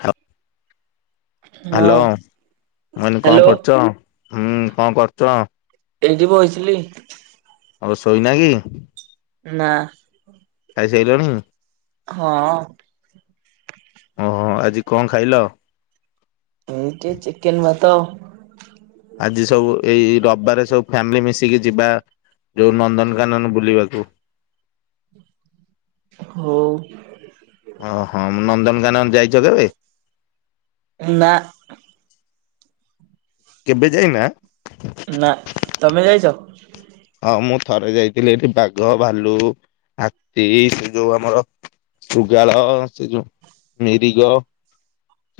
ହା ହଁ ହ୍ୟାଲୋ ମୁଁ କହିନି କଣ ହ୍ୟାଲୋ। କରୁଚ? ହୁଁ କଣ କରୁଚ? ଏଇଠି ବଇଥିଲି। ଆଉ ଶୋଇନା କି? ନା। ଖାଇସାଇଲଣି? ହଁ। ଓହୋ ଆଜି କ ଖାଇଲ? ଏ ଟିକେ ଚିକେନ୍ ଭାତ। ଆଜି ସବୁ ଏଇ-ଏଇ ରବବାରେ ସବୁ ଫ୍ୟାମିଲି ମିଶିକି ଯିବା ଯୋଉ ନନ୍ଦନକାନନ ବୁଲିବାକୁ। ହୋଉ। ଓହୋ ନନ୍ଦନକାନନ ଯାଇଚ କେବେ? ଉ ନା। କେବେ ଯାଇନା? ନା ତମେ ଯାଇଚ? ହଁ ମୁଁ ଥରେ ଯାଇଥିଲି ଏଠି ବାଘ, ଭାଲୁ, ହାତୀ ସେ ଯୋଉ ଆମର ଶୁଗାଳ ସେ ଯୋଉ ମିରିଗ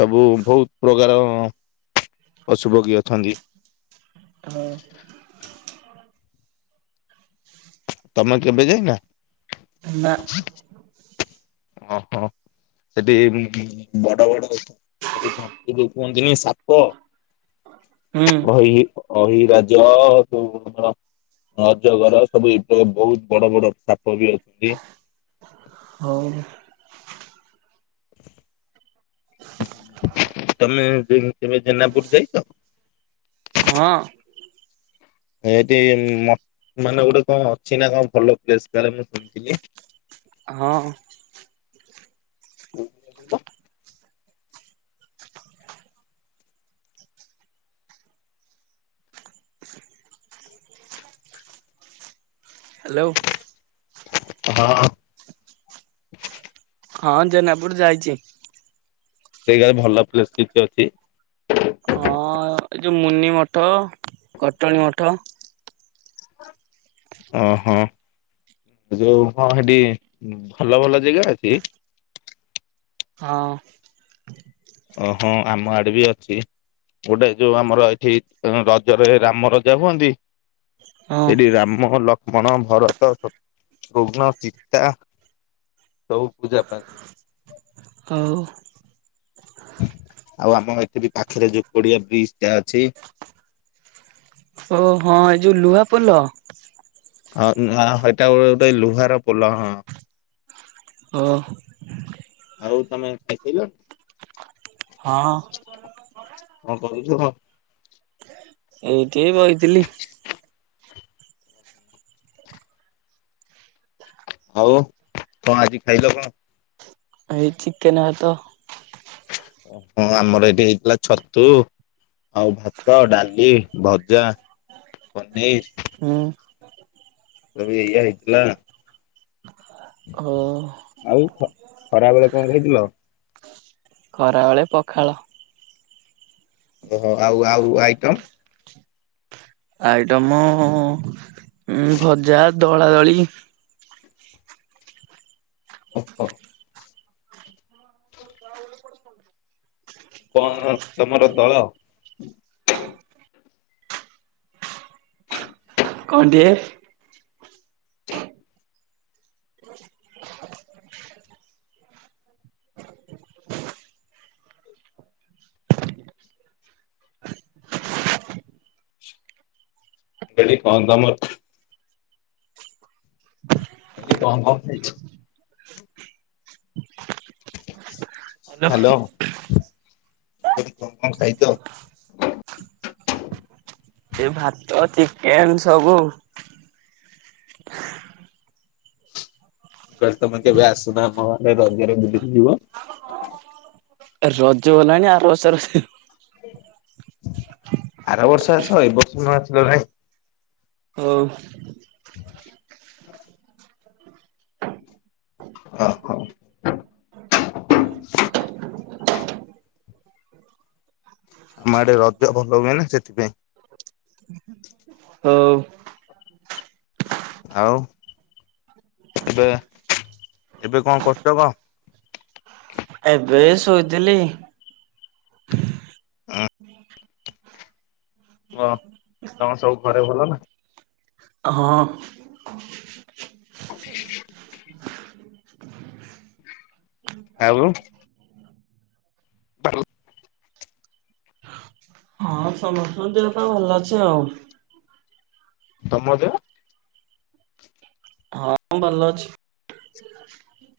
ସବୁ ବହୁତ ପ୍ରକାର ପଶୁପକ୍ଷୀ ଅଛନ୍ତି। ହଁ। ତମେ କେବେ ଯାଇନା? ନା ଓହୋ ସେଠି ଉଁ ବଡ଼-ବଡ଼ ସବୁ [unintelligible] ଦିନେ ସାପ ହୁଁ ଅହି ଅହିରାଜ [unintelligible] ଅଜଗର ସବୁ ଏ ବହୁତ ବଡ଼-ବଡ଼ ସାପ ବି ଅଛନ୍ତି। ହଉ। ତମେ ଦିନ୍ କେବେ ଜେନାପୁର ଯାଇଚ? ହଁ। ଏଠି ମ ମାନେ ଗୋଟେ କଣ ଅଛି ନା କଣ ଭଲ ପ୍ଲେସ କାଳେ ମୁଁ ଶୁଣିଥିଲି? ହଁ। [unintelligible] [inaudible] ହ୍ୟାଲୋ। ହଁ। ହଁ ଜେନାପୁର ଯାଇଛି। ଏ ଗାଇ ଭଲ ପ୍ଲେସ ଟିଚ ଅଛି? ହଁ ଏ ଯୋଉ ମୁନି ମଠ କଟଣୀ ମଠ। ଅଁ ହଁ। ଯୋଉ ହଁ ସେଠି ଭଲ ଭଲ ଜେଗା ଅଛି? ହଁ। ଓହୋ ଆମ ଆଡେ ବି ଅଛି। ଗୋଟେ ଯୋଉ ଆମର ଏଠି ଉଁ ରଜରେ ରାମ ରଜା ହୁଅନ୍ତି ହଁ। ଏଠି ରାମ ଲ କ୍ଷ୍ମଣ ଭରତ ସତୃଘ୍ନ ସିତା ସବୁ ପୂଜା ପାଆନ୍ତି। ହଉ। ଆଉ ଆମ ଏଥିବି ପାଖରେ ଯୋଉ ପଡିଆ ବ୍ରିଜ ଟା ଅଛି ଓ ହଁ ଏଇ ଯୋଉ ଲୁହା ପୋଲ? ହଁ ନା ହେଟା ଗୋଟେ ଲୁହାର ପୋଲ ହଁ। ହଁ। ଆଉ ତମେ ଖାଇ ସାରିଲଣି? ହଁ। କଣ କରୁଛୁ କଣ? ଏଇଠି ବଇଥିଲି। ଆଉ କଣ ଆଜି ଖାଇଲ କଣ? ଏଇ ଚିକେନ ଭାତ। ଓ ହଁ ଆମର ଏଇଠି ହେଇଥିଲା ଛତୁ। ଆଉ ଭାତ ଡାଲି ଭଜା ପନିର। ଉଁ। ସବୁ ଏୟା ହେଇଥିଲା। ଓ ଆଉ ଖ ଖରା ବେଳେ କଣ ଖାଇଥିଲ? ଖରାବେଳେ ପଖାଳ। ଓହୋ ଆଉ ଆଉ ଆଇଟମ? ଆଇଟମ ଉଁ ଭଜା ଦଳାଦଳି। ଓହୋ। କଣ ତମର ଦଳ? କହୁନୁ ଟିକେ? ମୁଁ କହିଲି କଣ ତମର ଆଜି କଣ କଣ ଖାଇଛୁ? ହାଲୋ ମୁଁ କହିଲି କଣ କଣ ଖାଇଛ? ଏ ଭାତ ଚିକେନ ସବୁ। ମୁଁ କହିଲି ତମେ କେବେ ଆସୁନ ଆମଆଡେ ରଜରେ ବୁଲିକି ଯିବ। ରଜ ଗଲାଣି ଆର ବର୍ଷରେ ହୁଁ। ଆର ବର୍ଷ ଆସ ଏ ବର୍ଷ ନଆସିଲ ନାହିଁ। ହଉ। [inaudible] ଅହ। ଆମଆଡେ ରଜ ଭଲ ହୁଏନା ସେଥିପାଇଁ। ହଉ। ଆଉ ଏବେ-ଏବେ କଣ କରୁଚ କଣ? ଏବେ ଶୋଇଥିଲି। ହଁ ତମ ସବୁ ଘରେ ଭଲ? ହଁ। [unintelligible] ଆଉ [inaudible] ହଁ ସମସ୍ତଙ୍କ ଦେହପା ଭଲ ଅଛି ଆଉ। ତମ ଦେହ? ହଁଁ ଭଲ ଅଛି। [unintelligible]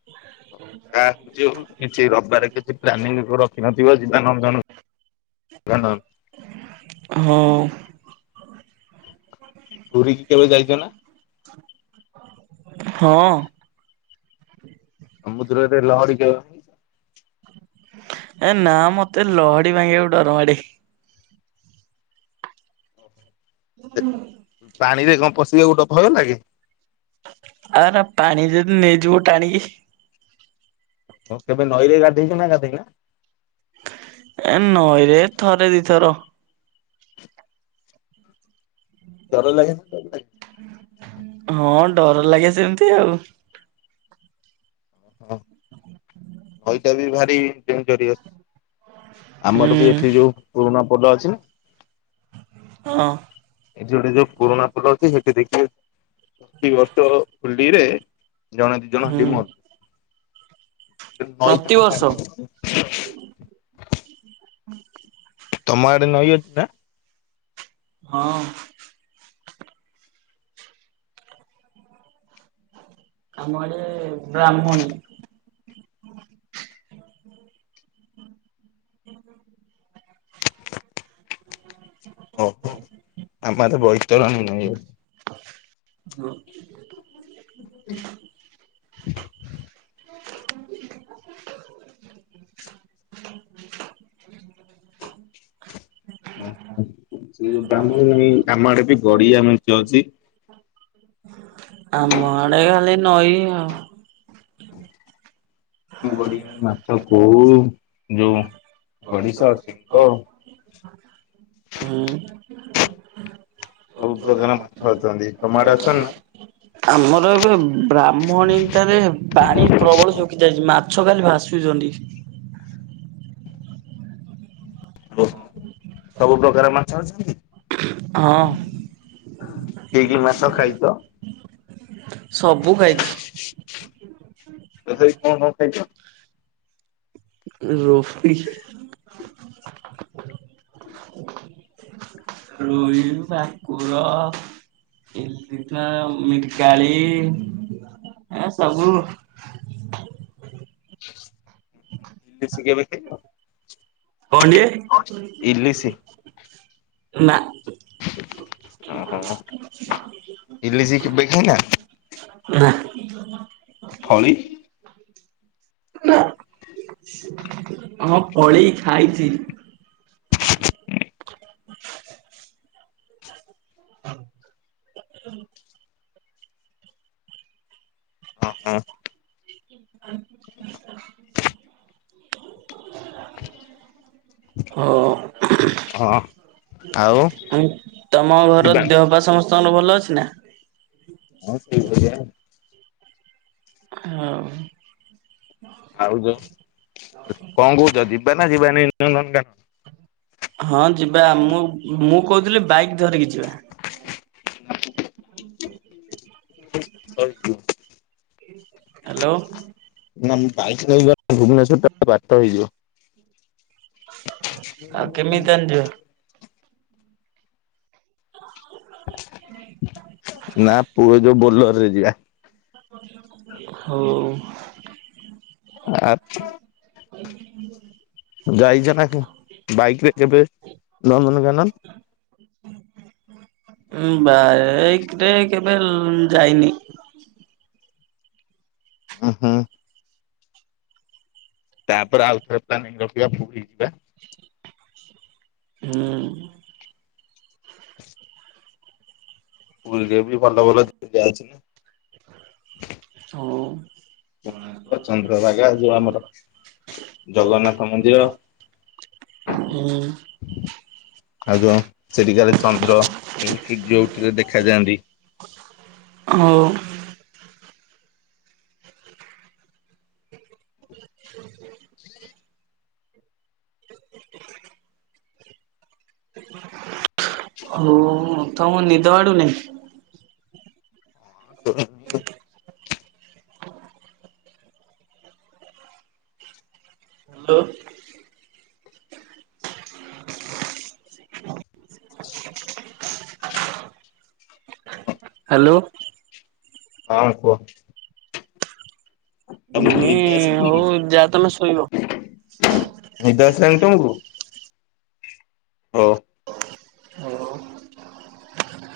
[unintelligible] ଆ ଯୋଉ କିଛି ରବିବାରେ କିଛି ପ୍ଲାନିଂ ରଖିିନଥିବ ଯିବା ନନ୍ଦନ କାନନ୍। ହଁ। ପୁରୀ କି କେବେ ଯାଇଚ ନା? ହଁ। ସମୁଦ୍ରରେ ଲହଡି କେବେ ଏ ନାଁ ମତେ ଲହଡି ଭାଙ୍ଗିବାକୁ ଡରମାଡେ। ପାଣିରେ କଣ ପଶିବାକୁ ଡ ଭୟଲାଗେ? ଆଉ ଏରା ପାଣି ଯଦି ନେଇଯିବ ଟାଣିକି। [unintelligible] କେବେ ନଈରେ ଗାଧେଇଚ ନା ଗାଧେଇନା? ଏ ନଈରେ ଥରେ ଦିଥର। ଡର ଲାଗେନି? ହଁ ଡରଲାଗେ ସେମ୍ତି ଆଉ। ହଁ ନଈଟା ବି ଭାରି ଡେଞ୍ଜରିଅସ୍। ଆମର ହୁଁ ବି ଏଠି ଯୋଉ ପୁରୁଣା ପୋଲ ଅଛିନା ହଁ। ଏଠି ଗୋଟେ ଯୋଉ ପୁରୁଣା ପୋଲ ଅଛି ସେଠି ଦେଖିବେ, ପ୍ରତି ବର୍ଷ ହୋଲିରେ ଜଣେ ଦି ଜଣ ହେଠି ହୁଁ [inaudible] ପ୍ରତିବର୍ଷ ତମ ଆଡେ ନଈ ଅଛି ନା? ହଁ। ଆମ ଆଡେ ବ୍ରାହ୍ମଣୀ। ଆମ ଆଡେ ବୈତରଣୀ ଅଛି। [inaudible] [inaudible] ସେ ଯୋଉ ବ୍ରାହ୍ମଣୀ ନଈ, ଆମ ଆଡେ ବି ଗଡିଆ ମେଞ୍ଚେ ଅଛି। ଆମ ଆଡେ ଖାଲି ନଈ ଆଉ। ଗଡିଆ ମାଛ କୋଉ ଯୋଉ ଗଡିଶ ଚେଙ୍ଗ। ହୁଁ। ସବୁ ପ୍ରକାର ମାଛ ଅଛନ୍ତି, ତମ ଆଡେ ଅଛନ୍ତି ନା? ଆମର ଏବେ ବ୍ରାହ୍ମଣୀଟାରେ ପାଣି ପ୍ରବଳ ଶୁ କି ଯାଇଛି ମାଛ ଖାଲି ଭାସୁଚନ୍ତି। [unintelligible] ସବୁ ପ୍ରକାର ମାଛ ଅଛନ୍ତି? ହଁ କି କି ମାଛ ଖାଇଚ? ସବୁ ଖାଇଚି। ତଥାପି କଣ କଣ ଖାଇଚ? ରୋହୀ। ରୋହିି, ଭାକୁର। ଇଲି [unintelligible] ମିରିକାଳି ଏ ସବୁ। ଦେଶି କେବେ ଖାଇନ? କଣ ଟିଏ ଇଲିଶି ନା। ଓହୋ। ଇଲିସି କେବେ ଖାଇନା? ନା। ଫଳି ହଁ ଫଳି ଖାଇଚି। ଅଁ ଉଁ। [inaudible] ହ। ଆଉ ତମ ଘର ଦେହ ହଁ ପା ଆଉ ସମସ୍ତଙ୍କର ଭଲ ଯିବା ଅଛି ନା? ହଁ ସେଇଭଳିଆ। ହଉ। ଆଉ ଯ କଣ କହୁଚ ଯିବା ନା ଯିବାନି ନନ୍ଦନ କାନ ହଁ ଯିବା ଆମ ମୁଁ କହୁଥିଲି ବାଇକ୍ ଧରିକି ଯିବା। [unintelligible] ହାଲୋ। ନା ମୁଁ ବାଇକ ନେଇ ଗଲେ ଭୁବନେଶ୍ଵର ଟା ବାଟ ହେଇଯିବ। ଆଉ କେମିତି ତାନେ ଯିବା? [inaudible] ନା ପୁଅ ଯୋଉ ବୋଲର ରେ ଯିବା। ହଉ। ଆ ଯାଇଛ ନା କେ ବାଇକ ରେ କେବେ ନନ୍ଦନକାନନ? ଉଁ ବାଇକରେ କେବେ ଲ ଉଁ ଯାଇନି। ଉଁ ହୁଁ। ତାପରେ ଆଉଥରେ ପ୍ଲାନିଙ୍ଗ ରଖିବା ପୁରୀ ଯିବା। [inaudible] ହୁଁ। ପୁରୀ ରେ ବି ଭଲ ଭଲ ଜାଗା ଅଛି ନା। ହଉ। କୋଣାର୍କ ଚନ୍ଦ୍ରଭାଗା ଯୋଉ ଆମର। ଜଗନ୍ନାଥ ମନ୍ଦିର। ହୁଁ। ଆଉ ଜ ସେଠି କାଳେ ଚନ୍ଦ୍ର କି ସୂର୍ଯ୍ୟ ଉଠିଲେ ଦେଖାଯାଆନ୍ତି। ହଉ। [unintelligible] ହଉ ତମକୁ ନିଦ ମାଡୁନି। [unintelligible] ହ୍ୟାଲୋ। ହ୍ୟାଲୋ। ହଁ କୁହ। ମୁଁ ତମକୁ ନି ନିଦ ଆସିଲାନି ହଉ କି? ଯାଅ ତମେ ଶୋଇବ। ନିଦ ଆସିଲାଣି ତମକୁ, ହୋ।